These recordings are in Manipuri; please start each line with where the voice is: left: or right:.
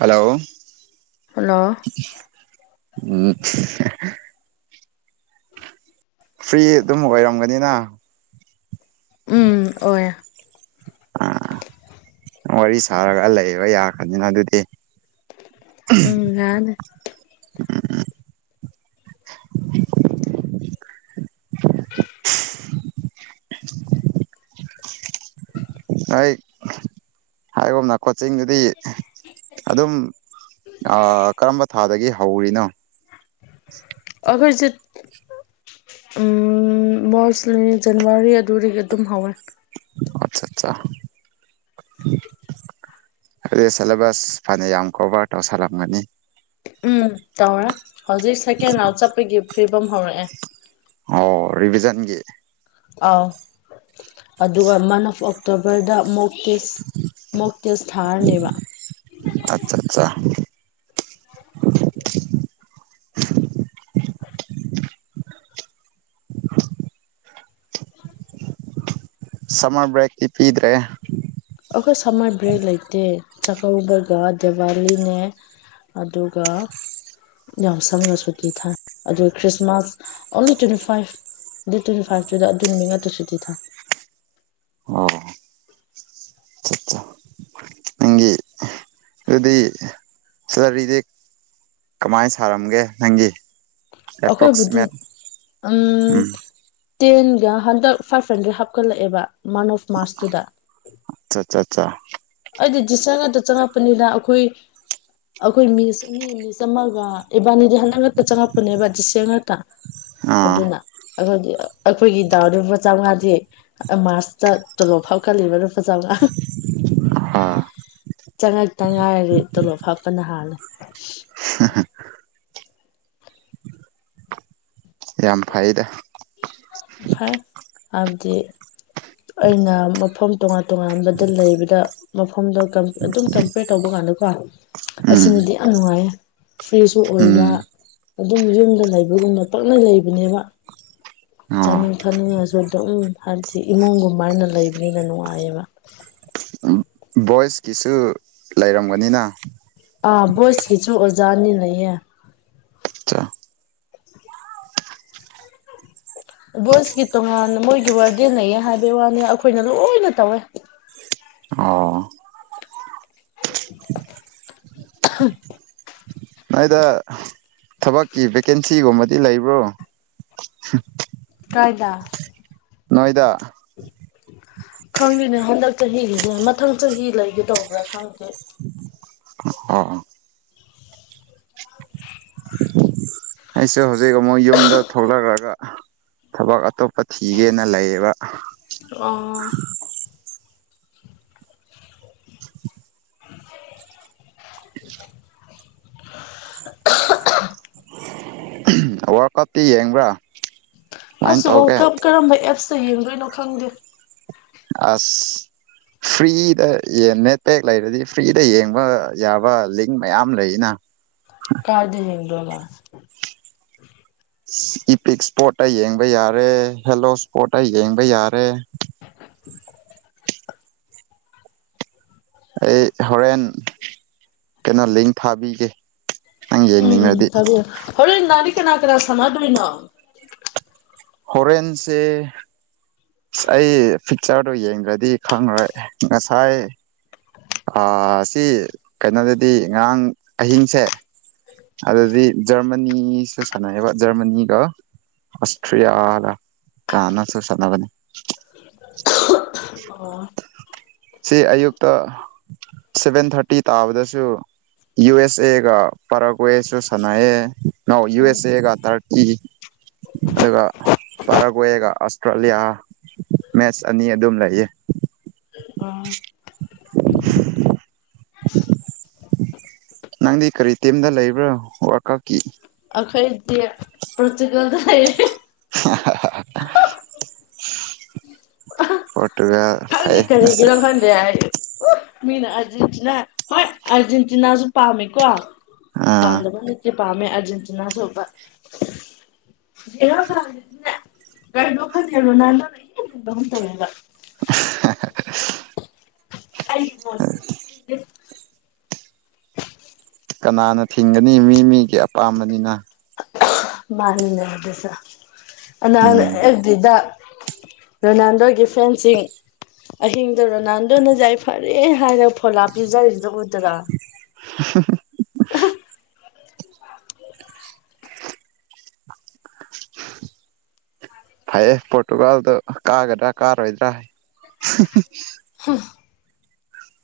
right: ꯍꯜꯂꯣ
left: ꯍꯜꯂꯣ
right: [unintelligible] ꯐ꯭ꯔꯤ ꯑꯗꯨꯝ ꯑꯣꯏꯔꯝꯒꯅꯤꯅ
left: ꯎꯝ ꯑꯣꯏꯌꯦ
right: ꯎꯝ ꯋꯥꯔꯤ ꯁꯥꯔꯒ ꯂꯩꯕ ꯌꯥꯈ꯭ꯔꯅꯤꯅ ꯑꯗꯨꯗꯤ
left: ꯎꯝ ꯌꯥꯅꯤ
right: ꯍꯣꯏ ꯍꯥꯏꯒꯨꯝꯅ ꯀꯣꯆꯤꯡꯗꯨꯗꯤ ꯑꯗꯨꯝ ꯑꯥ ꯀꯔꯝꯕ ꯊꯥꯗꯒꯤ ꯍꯧꯔꯤꯅꯣ
left: ꯑꯈꯣꯏꯖꯤꯠ ꯎꯝ ꯃꯣꯔꯁꯂꯤ ꯖꯅꯨꯋꯥꯔꯤ ꯑꯗꯨꯗꯒꯤ ꯑꯗꯨꯝ ꯍꯧꯔꯦ
right: ꯑꯠꯆꯥꯆꯥ ꯑꯗꯨꯗꯤ ꯁꯦꯂꯦꯕꯁ ꯐꯅꯌꯥꯝ ꯀꯣꯚꯔ ꯇꯧꯁꯜꯂꯝꯒꯅꯤ
left: ꯎꯝ ꯇꯧꯔꯦ ꯍꯧꯖꯤꯛ ꯁꯦꯀꯦꯟ ꯔꯥꯎꯟ ꯆꯠꯄꯒꯤ ꯐꯤꯕꯝ ꯍꯧꯔꯛꯑꯦ
right: ꯑꯣ ꯔꯤꯚꯤꯖꯟꯒꯤ
left: ꯑꯧ ꯑꯗꯨꯒ ꯃꯥꯅ ꯑꯣꯐ ꯑꯣꯛꯇꯣꯕꯔꯗ ꯑꯃꯨꯛ ꯇꯦꯁ ꯃꯣꯛ ꯇꯦꯁ ꯊꯥꯔꯅꯦꯕ
right: ꯑꯠꯆꯥ ꯑꯠꯆꯥ ꯁꯝꯃꯔ ꯕ꯭ꯔꯦꯛꯇꯤ ꯄꯤꯗ꯭ꯔꯦ
left: ꯑꯩꯈꯣꯏ ꯁꯝꯃꯔ ꯕ꯭ꯔꯦꯛ ꯂꯩꯇꯦ ꯆꯥꯛꯀꯧꯕꯒ ꯗꯦꯋꯥꯂꯤꯅꯦ ꯑꯗꯨꯒ ꯌꯥꯝ ꯁꯝꯅ ꯁꯨꯇꯤ ꯊꯥꯏ ꯑꯗꯨꯒ Christmas only twenty five date ꯇ꯭ꯋꯦꯟꯇꯤꯐꯥꯏꯇꯨꯗ ꯑꯗꯨ ꯅꯨꯃꯤ ꯅꯥꯛꯇ ꯁꯨꯇꯤ ꯊꯥꯏ
right: ꯑꯣ ꯑꯠꯆꯥ ꯑꯠꯆꯥ ꯅꯪꯒꯤ ꯑꯗꯨꯗꯤ ꯁꯂꯔꯤꯗꯤ ꯀꯃꯥꯏꯅ ꯁꯥꯔꯝꯒꯦ ꯅꯪꯒꯤ
left: ꯑꯩꯈꯣꯏꯕꯨꯗꯤ
right: ꯑꯦꯄ꯭ꯔꯣꯛꯁꯤꯃꯦꯠ
left: ꯎꯝ ꯇꯦꯟꯒ ꯍꯟꯗ ꯐꯥꯔꯁ ꯁꯦꯂꯔꯤ ꯍꯥꯞꯀꯠꯂꯛꯑꯦꯕ ꯃꯥꯅꯁ ꯃꯥꯔꯁꯇꯨꯗ
right: ꯑꯆꯥ ꯆꯥ ꯆꯥ
left: ꯑꯩꯗꯤ ꯗꯤꯁꯔ ꯉꯛꯗ ꯆꯪꯉꯛꯄꯅꯤꯗ ꯑꯩꯈꯣꯏ ꯑꯩꯈꯣꯏ ꯃꯤꯁ ꯑꯅꯤ ꯃꯤꯁ ꯑꯃꯒ ꯏꯕꯥꯅꯤꯗꯤ ꯍꯟꯗꯛꯉꯛꯇ ꯆꯪꯉꯛꯄꯅꯦꯕ ꯗꯤꯁ ꯏꯌꯔ ꯉꯛꯇ
right: ꯑꯥ
left: ꯑꯗꯨꯅ ꯑꯩꯈꯣꯏꯗꯤ ꯑꯩꯈꯣꯏꯒꯤ ꯗꯥꯎꯗꯄꯥ ꯆꯪꯉꯥꯗꯤ ꯃꯥꯔꯁꯇ ꯇꯣꯂꯣꯞ ꯐꯥꯎ [unintelligible]
right: ꯑꯥ
left: ꯆꯪꯉꯛꯇ ꯉꯥꯏꯔꯔ ꯇꯣꯂꯣꯞ ꯍꯥꯞꯄꯅ ꯍꯥꯥꯜꯂꯦ
right: ꯌꯥꯝ ꯐꯩꯗ
left: ꯐꯥꯏ ꯍꯥꯏꯕꯗꯤ ꯑꯩꯅ ꯃꯐꯝ ꯇꯣꯉꯥꯟ ꯇꯣꯉꯥꯟꯕꯗ ꯂꯩꯕꯗ ꯃꯐꯝꯗ ꯑꯗꯨꯝ ꯀꯟꯄꯦꯔ ꯇꯧꯕ ꯀꯥꯟꯗꯀꯣ
right: ꯎꯝ
left: ꯑꯁꯤꯅꯗꯤ ꯌꯥꯝ ꯅꯨꯡꯉꯥꯏꯌꯦ ꯐ꯭ꯔꯤꯁꯨ
right: ꯎꯝ
left: ꯑꯣꯏꯕ ꯑꯗꯨꯝ ꯌꯨꯝꯗ ꯂꯩꯕꯒꯨꯝꯅ ꯄꯛꯂꯩ ꯂꯩꯕꯅꯦꯕ
right: ꯑꯣ
left: ꯆꯥꯅꯤꯡ ꯊꯛꯅꯤꯡꯉꯁꯨ ꯑꯗꯨꯝ ꯍꯥꯏꯕꯗꯤ ꯏꯃꯨꯡꯒꯨꯝꯃꯥꯏꯅ ꯂꯩꯕꯅꯤꯅ ꯅꯨꯡꯉꯥꯏꯌꯦꯕ
right: ꯕꯣꯏꯁꯀꯤꯁꯨ ꯂꯩꯔꯝꯒꯅꯤꯅ
left: ꯑꯥ ꯕꯣꯏꯁꯀꯤꯁꯨ ꯑꯣꯖꯥꯅꯤ ꯂꯩꯌꯦ
right: ꯑꯆꯥ
left: ꯕꯣꯏꯁꯀꯤ ꯇꯣꯉꯥꯟ ꯃꯣꯏꯒꯤ ꯋꯥꯔꯗꯦꯟ ꯂꯩꯌꯦ ꯍꯥꯏꯕꯩ ꯋꯥꯅꯤ ꯑꯩꯈꯣꯏꯅ ꯂꯣꯏꯅ ꯇꯧꯋꯦ
right: ꯑꯣ
left: [unintelligible]
right: ꯅꯣꯏꯗ ꯊꯕꯛꯀꯤ ꯚꯦꯀꯦꯟꯁꯤꯒꯨꯝꯕꯗꯤ ꯂꯩꯕ꯭ꯔꯣ
left: ꯀꯥꯏꯗꯥ
right: ꯅꯣꯏꯗ
left: ꯈꯪꯉꯦꯅꯦ ꯍꯟꯗꯛ ꯆꯍꯤꯒꯤꯗꯤ ꯃꯊꯪ ꯆꯍꯤ ꯂꯩꯒꯗꯧꯕ꯭ꯔꯥ ꯈꯪꯗꯦ
right: ꯑꯣ ꯑꯣ ꯑꯩꯁꯨ ꯍꯧꯖꯤꯛ ꯑꯃꯨꯛ ꯌꯨꯝꯗ ꯊꯣꯛꯂꯛꯔꯒ ꯊꯕꯛ ꯑꯇꯣꯞꯄ ꯊꯤꯒꯦꯅ ꯂꯩꯌꯦꯕ
left: ꯑꯣ
right: [inaudible] [unintelligible] ꯋꯥꯔꯀꯞꯇꯤ ꯌꯦꯡꯕ꯭ꯔꯥ ꯀꯃꯥꯏꯅ
left: ꯑꯁ ꯋꯥꯔꯜ
right: ꯇꯧꯒꯦ
left: ꯀꯞ ꯀꯔꯝꯕ ꯑꯦꯞꯁꯇ ꯌꯦꯡꯗꯣꯏꯅꯣ ꯈꯪꯗꯦ
right: ꯑꯁ ꯐ꯭ꯔꯤꯗ ꯅꯦꯠꯄꯦꯛ ꯂꯩꯔꯗꯤ ꯐ꯭ꯔꯤꯗ ꯌꯦꯡꯕ ꯌꯥꯕ ꯂꯤꯡ ꯃꯌꯥꯝ ꯂꯩꯌꯦꯅ
left: ꯀꯥꯏꯗ ꯌꯦꯡꯗꯣꯕ
right: ꯏꯄꯤꯛ ꯏꯁꯄꯣꯠꯇ ꯌꯦꯡꯕ ꯌꯥꯔꯦ ꯍꯦꯜꯂꯣ ꯏꯁꯄꯣꯠꯇ ꯌꯦꯡꯕ ꯌꯥꯔꯦ
left: [unintelligible]
right: ꯑꯩ ꯍꯣꯔꯦꯟ ꯀꯩꯅꯣ ꯂꯤꯡ ꯊꯥꯕꯤꯒꯦ꯫ ꯅꯪ
left: ꯎꯝ
right: ꯌꯦꯡꯅꯤꯡꯉꯗꯤ
left: ꯊꯥꯕꯤꯑꫭ ꯍꯣꯔꯦꯟ ꯅꯨꯡꯗꯥꯡꯗꯤ ꯀꯅꯥ ꯀꯅꯥ ꯁꯥꯟꯅꯗꯣꯏꯅꯣ꯫
right: ꯍꯣꯔꯦꯟꯁꯦ ꯑꯁ ꯑꯩ ꯐꯤꯛꯆꯔꯗꯨꯣ ꯌꯦꯡꯗ꯭ꯔꯗꯤ ꯈꯪꯔꯣꯏ ꯉꯁꯥꯏ ꯑꯥ ꯁꯤ ꯀꯩꯅꯣꯗꯗꯤ ꯉꯔꯥꯡ ꯑꯍꯤꯡꯁꯦ ꯑꯗꯗꯤ ꯖꯔꯃꯅꯤꯁꯨ ꯁꯥꯟꯅꯑꯦꯕ ꯖꯔꯃꯅꯤꯒ ꯑꯁꯇ꯭ꯔꯤꯌꯥꯒ ꯀꯅꯅꯁꯨ ꯁꯥꯅꯒꯅꯤ꯫
left: [unintelligible] ꯑꯣ꯫
right: ꯁꯤ ꯑꯌꯨꯛꯇ ꯁꯚꯦꯟ ꯊꯥꯔꯇꯤ ꯇꯥꯕꯗꯁꯨ ꯌꯨ ꯑꯦꯁ ꯑꯦꯒ ꯄꯔꯒ꯭ꯋꯦꯁꯨ ꯁꯥꯟꯅꯑꯦ ꯅ ꯌꯨ ꯑꯦꯁ ꯑꯦꯒ ꯊꯥꯔꯀꯤ ꯑꯗꯨꯒ ꯄꯔꯒ꯭ꯋꯦꯒ ꯑꯁꯇ꯭ꯔꯦꯂꯤꯌꯥ ꯃꯦꯠꯁ ꯑꯅꯤ ꯑꯗꯨꯝ ꯂꯩꯌꯦ꯫
left: ꯑꯣ
right: [unintelligible] ꯅꯪꯗꯤ ꯀꯔꯤ ꯇꯤꯝꯗ ꯂꯩꯕ꯭ꯔꯣ ꯋꯔꯀꯞꯀꯤ꯫
left: ꯑꯈꯣꯏꯗꯤ ꯄꯣꯔꯇꯨꯒꯜꯗ ꯂꯩꯔꯦ꯫
right: ꯄꯣꯇ꯭ꯨꯔꯒꯜ
left: ꯑꯩꯗꯤ ꯀꯔꯤꯒꯤꯔꫭ ꯈꯡꯗꯦ ꯍꯥꯏꯗꯤ꯫ ꯎ ꯃꯤꯅ ꯑꯥꯔꯖꯦꯟꯇꯤꯅꯥ ꯍꯣꯏ ꯑꯥꯔꯖꯦꯟꯇꯤꯅꯥꯁꯨ ꯄꯥꯝꯃꯦꯀꯣ꯫
right: ꯑꯥ
left: ꯄꯥꯟꯗꯕ ꯅꯠꯇꯦ ꯄꯥꯝꯃꯦ ꯑꯔꯖꯦꯟꯇꯤꯅꯥꯁꯨ ꯕꯠ [inaudible]
right: [unintelligible]
left: ꯑꯩꯒꯤ ꯐꯣꯟꯗ
right: [unintelligible] ꯀꯅꯥꯅ ꯊꯤꯡꯒꯅꯤ ꯃꯤ ꯃꯤꯒꯤ ꯑꯄꯥꯝꯕꯅꯤꯅ꯫
left: ꯃꯥꯅꯤꯅꯦ ꯑꯗꯨꯁꯨ ꯅꯍꯥꯟ
right: ꯎꯝ
left: ꯑꯦꯐ ꯕꯤꯗ ꯔꯣꯅꯥꯜꯗꯣꯒꯤ ꯐꯦꯟꯁꯤꯡ ꯑꯍꯤꯡꯗ ꯔꯣꯅꯥꯟꯗꯣꯅ ꯌꯥꯏ ꯐꯔꯦ ꯍꯥꯏꯔꯒ ꯐꯣꯂꯥ ꯄꯤꯖꯔꯤꯗꫭ ꯎꯗ꯭ꯔꫭ꯫
right: [unintelligible]
left: [unintelligible]
right: ꯐꯩꯌꯦ ꯄꯣꯔꯇꯨꯒꯥꯜꯗ ꯀꯥꯒꯗ꯭ꯔꯥ ꯀꯥꯔꯣꯏꯗ꯭ꯔꯥ꯫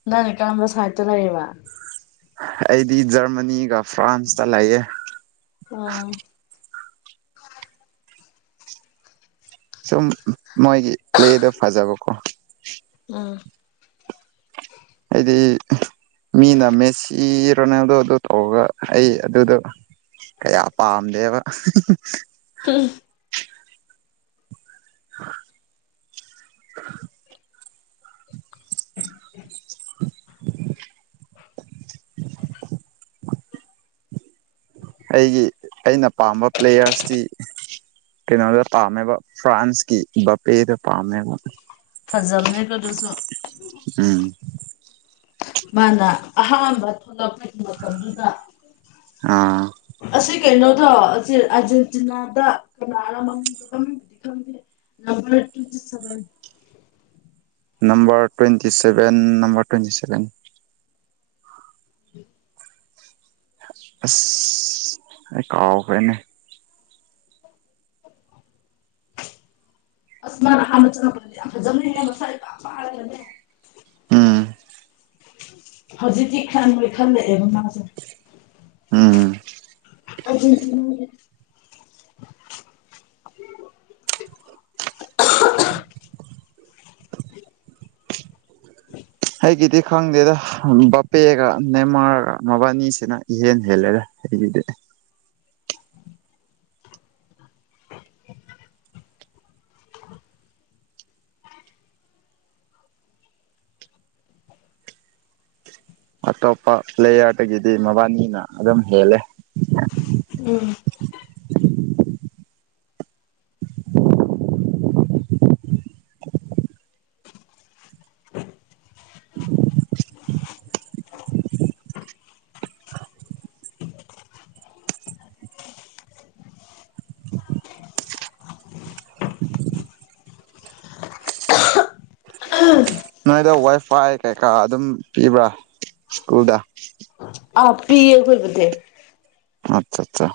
left: ꯅꯪ ꯀꯔꯝꯕ ꯁꯥꯏꯠꯇ ꯂꯩꯔꯤꯕ꯫
right: ꯑꯩꯗꯤ ꯖꯔꯃꯅꯤꯒ ꯐ꯭ꯔꯥꯟꯁꯇ ꯂꯩꯑꯦ꯫
left: [unintelligible]
right: ꯁꯨꯝ ꯃꯣꯏꯒꯤ ꯄ꯭ꯂꯦꯗꯣ ꯐꯖꯕꯀꯣ꯫
left: ꯎꯝ꯫
right: ꯑꯩꯗꯤ ꯃꯤꯅ ꯃꯦꯁꯤ ꯔꯣꯅꯥꯜꯗꯣ ꯗꫭ ꯇꯧꯔꯒ ꯑꯩ ꯑꯗꯨꯗꯣ ꯀꯌꯥ ꯄꯥꯝꯗꯦꯕ꯫
left: [unintelligible]
right: [unintelligible] ꯑꯩꯒꯤ ꯑꯩꯅ ꯄꯥꯝꯕ ꯄ꯭ꯂꯦꯌꯔꯁꯇꯤ ꯀꯩꯅꯣꯗ ꯄꯥꯝꯃꯦꯕ ꯐ꯭ꯔꯥꯟꯁꯀꯤ ꯕꯥꯞꯄꯦꯗꫭ ꯄꯥꯝꯃꯦꯕ꯫
left: ꯐꯖꯕꯅꯦꯀꫭ ꯗꯨꯁꯨ꯫
right: ꯎꯝ꯫
left: ꯃꯥꯅ ꯑꯍꯥꯟꯕ ꯊꯣꯛꯂꯛꯄꯒꯤ ꯃꯇꯝꯗꯨꯗ
right: ꯑꯥ
left: ꯑꯁꯤ ꯀꯩꯅꯣꯗꯣ ꯑꯁꯤ ꯑꯥꯔꯖꯦꯟꯇꯤꯅꯥꯗ ꯀꯅꯥꯅꯣ ꯃꯃꯥꯡꯗꯣ ꯈꯪꯗꯦ [unintelligible]
right: number twenty seven number twenty seven
left: [unintelligible]
right: ꯑꯁ ꯑꯩ ꯀꯥꯎꯈ꯭ꯔꯦꯍꯦ
left: ꯑꯁ ꯃꯥꯥꯟꯅ ꯑꯍꯥꯟꯕ ꯆꯪꯉꯛꯄꯗꯗꯤ ꯌꯥꯝ ꯐꯖꯕꯅꯦꯍꯦ ꯃꯁꯥ ꯏꯄꯥꯄꯔꯒ
right: ꯎꯝ
left: ꯍꯧꯖꯤꯛꯛꯇꯀꯤ ꯈꯥꯅꯣꯏ ꯈꯜꯂꯛꯑꯦꯕ ꯃꯥꯁꯦ
right: ꯎꯝ
left: ꯑꯔꯖꯦꯟꯇꯤꯅꯥꯒ [inaudible]
right: ꯑꯩꯒꯤꯗꯤ ꯈꯪꯗꯦꯗ ꯕꯥꯄꯦꯒ ꯅꯦꯃꯥꯔꯒ ꯃꯕꯥꯅꯤꯁꯤꯅ ꯏꯍꯦꯟ ꯍꯦꯜꯂꯦꯗ ꯑꯩꯒꯤꯗꯤ ꯑꯇꯣꯞꯄ ꯄ꯭ꯂꯦꯌꯥꯔꯗꯒꯤꯗꯤ ꯃꯕꯥꯅꯤꯅ ꯑꯗꯨꯝ ꯍꯦꯜꯂꯦ
left: ꯎꯝ [unintelligible]
right: ꯅꯣꯏꯗ ꯋꯥꯏꯐꯥꯏ ꯀꯩꯀꯥ ꯑꯗꯨꯝ ꯄꯤꯕ꯭ꯔꯥ ꯁ꯭ꯀꯨꯜꯗ
left: ꯑꯥ ꯄꯤꯌꯦ ꯑꯩꯈꯣꯏꯕꯨꯗꯤ
right: ꯑꯠꯆꯥ ꯆꯥ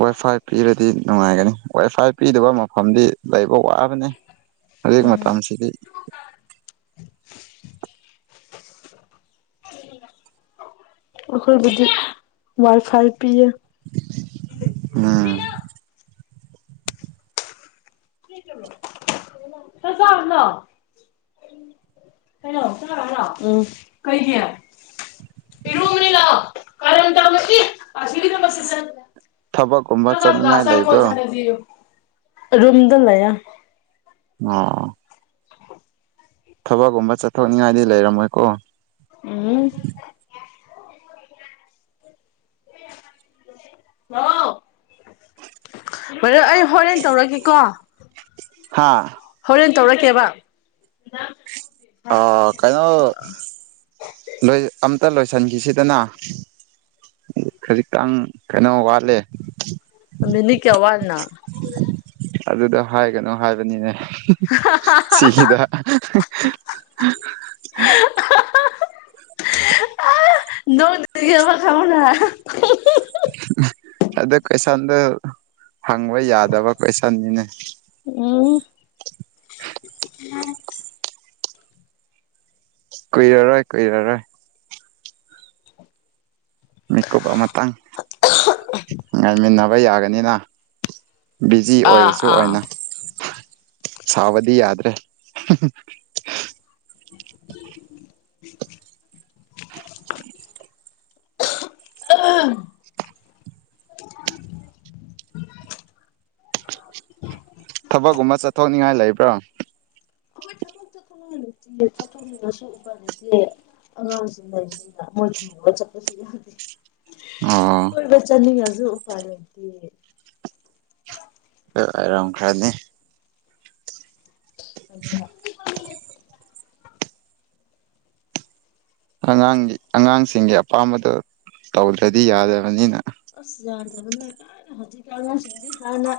right: ꯋꯥꯏ ꯐꯥꯏ ꯄꯤꯔꯗꯤ ꯅꯨꯡꯉꯥꯏꯒꯅꯤ ꯋꯥꯏ ꯐꯥꯏ ꯄꯤꯗꯕ ꯃꯐꯝꯗꯤ ꯂꯩꯕ ꯋꯥꯕꯅꯤ ꯍꯧꯖꯤꯛ
left: ꯎꯝ
right: ꯃꯇꯝꯁꯤꯗꯤ
left: ꯑꯣꯈꯣꯏꯗꯤ ꯋꯥꯏ ꯐꯥꯏ ꯄꯤꯌꯦ
right: ꯑꯝ
left: [inaudible] [unintelligible] ꯀꯩꯅꯣ ꯆꯥꯔꯣꯏ ꯍꯥꯏꯔꯣ ꯎꯝ ꯀꯩꯒꯤ ꯄꯤꯔꯨꯛꯅꯤ ꯂꯥꯎ ꯀꯔꯟ ꯇꯧꯒꯅꯨ [unintelligible]
right: ꯊꯕꯛꯀꯨꯝꯕ ꯆꯠꯅꯤꯡꯉꯥꯏ ꯂꯩꯕ꯭ꯔꯣ
left: ꯔꯨꯝꯗ ꯂꯩ
right: ꯑꯣ ꯊꯕꯛꯀꯨꯝꯕ ꯆꯠꯊꯣꯛꯅꯤꯡꯉꯥꯏꯗꯤ ꯂꯩꯔꯝꯃꯣꯏꯀꯣ
left: ꯎꯝ [inaudible] ꯕꯔꯗꯔ ꯑꯩ ꯍꯣꯔꯦꯟ ꯇꯧꯔꯒꯦꯀꯣ
right: ꯍꯥꯥ
left: ꯍꯣꯔꯦꯟ ꯇꯧꯔꯛꯀꯦꯕ
right: ꯑ ꯀꯩꯅꯣ ꯅꯣꯏ ꯑꯝꯇ ꯂꯣꯏꯁꯤꯟꯈꯤꯁꯤꯗꯅ ꯈꯖꯤꯛꯇꯪ ꯀꯩꯅꯣ ꯋꯥꯠꯂꯦ
left: ꯃꯤꯅꯤꯠ ꯀꯌꯥ ꯋꯥꯠꯂꯤꯅꯣ
right: ꯑꯗꯨꯗ ꯍꯥꯏꯒꯅꯨ ꯍꯥꯏꯕꯅꯤꯅꯦ ꯁꯤꯒꯤꯗ
left: [unintelligible]
right: [inaudible]
left: [unintelligible]
right: ꯑꯗꯨ ꯀꯣꯏꯁꯥꯟꯗꯣ ꯍꯪꯕ ꯌꯥꯗꯕ ꯀꯣꯏꯁꯥꯟꯅꯤꯅꯦ
left: ꯎꯝ
right: ꯀꯨꯏꯔꯔꯣꯏ ꯀꯨꯏꯔꯔꯣꯏ ꯒ꯭ꯔꯨꯞ ꯑꯃꯇꯪ ꯉꯥꯏꯃꯤꯟꯅꯕ ꯌꯥꯒꯅꯤꯅ ꯕꯤꯖꯤ
left: ꯑꯥ
right: ꯑꯣꯏꯔꯁꯨ
left: ꯑꯥ
right: ꯑꯣꯏꯅ
left: ꯑꯩꯈꯣꯏ
right: ꯁꯥꯎꯕꯗꯤ ꯌꯥꯗ꯭ꯔꯦ
left: [unintelligible] [unintelligible]
right: ꯊꯕꯛꯀꯨꯝꯕ ꯆꯠꯊꯣꯛꯅꯤꯡꯉꯥꯏ ꯂꯩꯕ꯭ꯔꯣ
left: ꯑꯩꯈꯣꯏ ꯊꯕꯛ ꯆꯠꯊꯣꯛꯅꯤꯡꯉꯥꯏ ꯂꯩꯇꯤꯌꯦ ꯆꯠꯇꯔꯣ ꯄꯨꯅꯤꯡꯉꯁꯨ ꯎꯄꯥꯏ ꯂꯩꯇꯤꯌꯦ ꯑꯉꯥꯡꯁꯤꯡ ꯂꯩꯕꯅꯤꯅ ꯃꯣꯏ ꯊꯝꯃꯒ ꯆꯠꯄꯁꯨ ꯌꯥꯗꯦ
right: ꯑꯣ
left: ꯀꯣꯏꯕ ꯆꯠꯅꯤꯡꯉꯁꯨ ꯎꯄꯥꯏ ꯂꯩꯇꯦ
right: ꯑꯣꯏꯔꯥꯝꯈꯔꯥ꯭ꯅꯤ
left: ꯑꯗꯨꯅ꯫
right: ꯑꯉꯥꯡꯒꯤ ꯑꯉꯥꯡꯁꯤꯡꯒꯤ ꯑꯄꯥꯝꯕꯗꯣ ꯇꯧꯗ꯭ꯔꯗꯤ ꯌꯥꯗꯕꯅꯤꯅ
left: ꯑꯁ ꯌꯥꯗꯕꯅꯤ ꯀꯥꯏꯅ ꯍꯧꯖꯤꯛꯀꯥꯟ ꯑꯉꯥꯡꯁꯤꯡꯗꯤ ꯍꯥꯟꯅ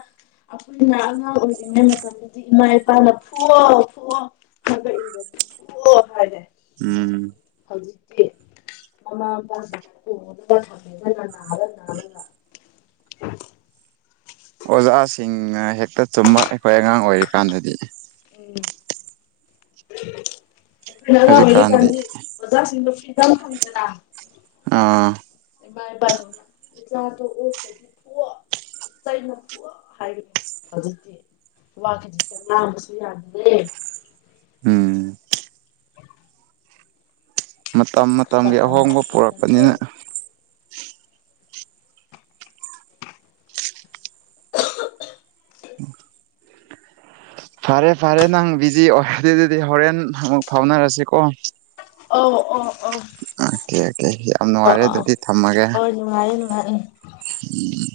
left: ꯑꯩꯈꯣꯏꯅ ꯑꯉꯥꯡ ꯑꯣꯏꯔꯤꯉꯩ ꯃꯇꯝ ꯍꯧꯖꯤꯛ ꯏꯃꯥ ꯏꯄꯥꯅ ꯐꯨꯋꯣ ꯐꯨꯋꯣ ꯍꯥꯏꯕ ꯏꯟꯗ꯭ꯔꯗꯤ ꯐꯨꯍꯣ ꯍꯥꯏꯔꯦ
right: ꯎꯝ
left: ꯍꯧꯖꯤꯛꯇꯤ ꯃꯃꯥ ꯃꯄꯥꯁꯤꯡ [unintelligible] ꯅꯥꯔ ꯅꯥꯔꯒ [unintelligible]
right: ꯑꯣꯖꯥꯁꯤꯡꯅ ꯍꯦꯛꯇ ꯆꯨꯝꯕ ꯑꯩꯈꯣꯏ ꯑꯉꯥꯡ ꯑꯣꯏꯔꯤꯀꯥꯟꯗꯗꯤ
left: ꯎꯝ ꯑꯩꯈꯣꯏꯅ ꯑꯉꯥꯡ ꯑꯣꯏꯔꯤ
right: ꯍꯧꯖꯤꯛꯀꯥꯟꯗꯤ
left: ꯀꯥꯟꯗꯤ ꯑꯣꯖꯥꯁꯤꯡꯗꯣ ꯐ꯭ꯔꯤꯗꯝ ꯐꯪꯉꯤꯗꯅ
right: ꯑꯥ
left: ꯏꯃꯥ ꯏꯄꯥꯁꯨ ꯏꯆꯥꯗꯣ ꯑꯣꯛꯇ꯭ꯔꯗꯤ ꯐꯨꯋꯣ ꯆꯩꯅ ꯐꯨꯋꯣ ꯍꯥꯏꯒꯅꯤ ꯍꯧꯖꯤꯛꯇꯤ ꯋꯥ ꯈꯖꯤꯛꯇꯪ ꯉꯥꯡꯕꯁꯨ ꯌꯥꯗꯦ
right: ꯎꯝ ꯃꯇꯝ ꯃꯇꯝꯒꯤ
left: ꯃꯇꯝꯗꯣ
right: ꯑꯍꯣꯡꯕ
left: ꯈꯦꯠꯅꯔꯦ
right: ꯄꯨꯔꯛꯄꯅꯤꯅ ꯐꯔꯦ ꯐꯔꯦ ꯅꯪ ꯕꯤꯖꯤ ꯑꯣꯏꯔꯗꯤ ꯑꯗꯨꯗꯤ ꯍꯣꯔꯦꯟ ꯑꯃꯨꯛ ꯐꯥꯎꯅꯔꯁꯤꯀꯣ
left: ꯑꯣ ꯑꯣ ꯑꯣ
right: ꯑꯣꯀꯦ ꯑꯣꯀꯦ ꯌꯥꯝ ꯅꯨꯡꯉꯥꯏꯔꯦ ꯑꯗꯨꯗꯤ ꯊꯝꯃꯒꯦ
left: ꯍꯣꯏ ꯅꯨꯡꯉꯥꯏꯔꯦ ꯅꯨꯡꯉꯥꯏꯔꯦ
right: ꯎꯝ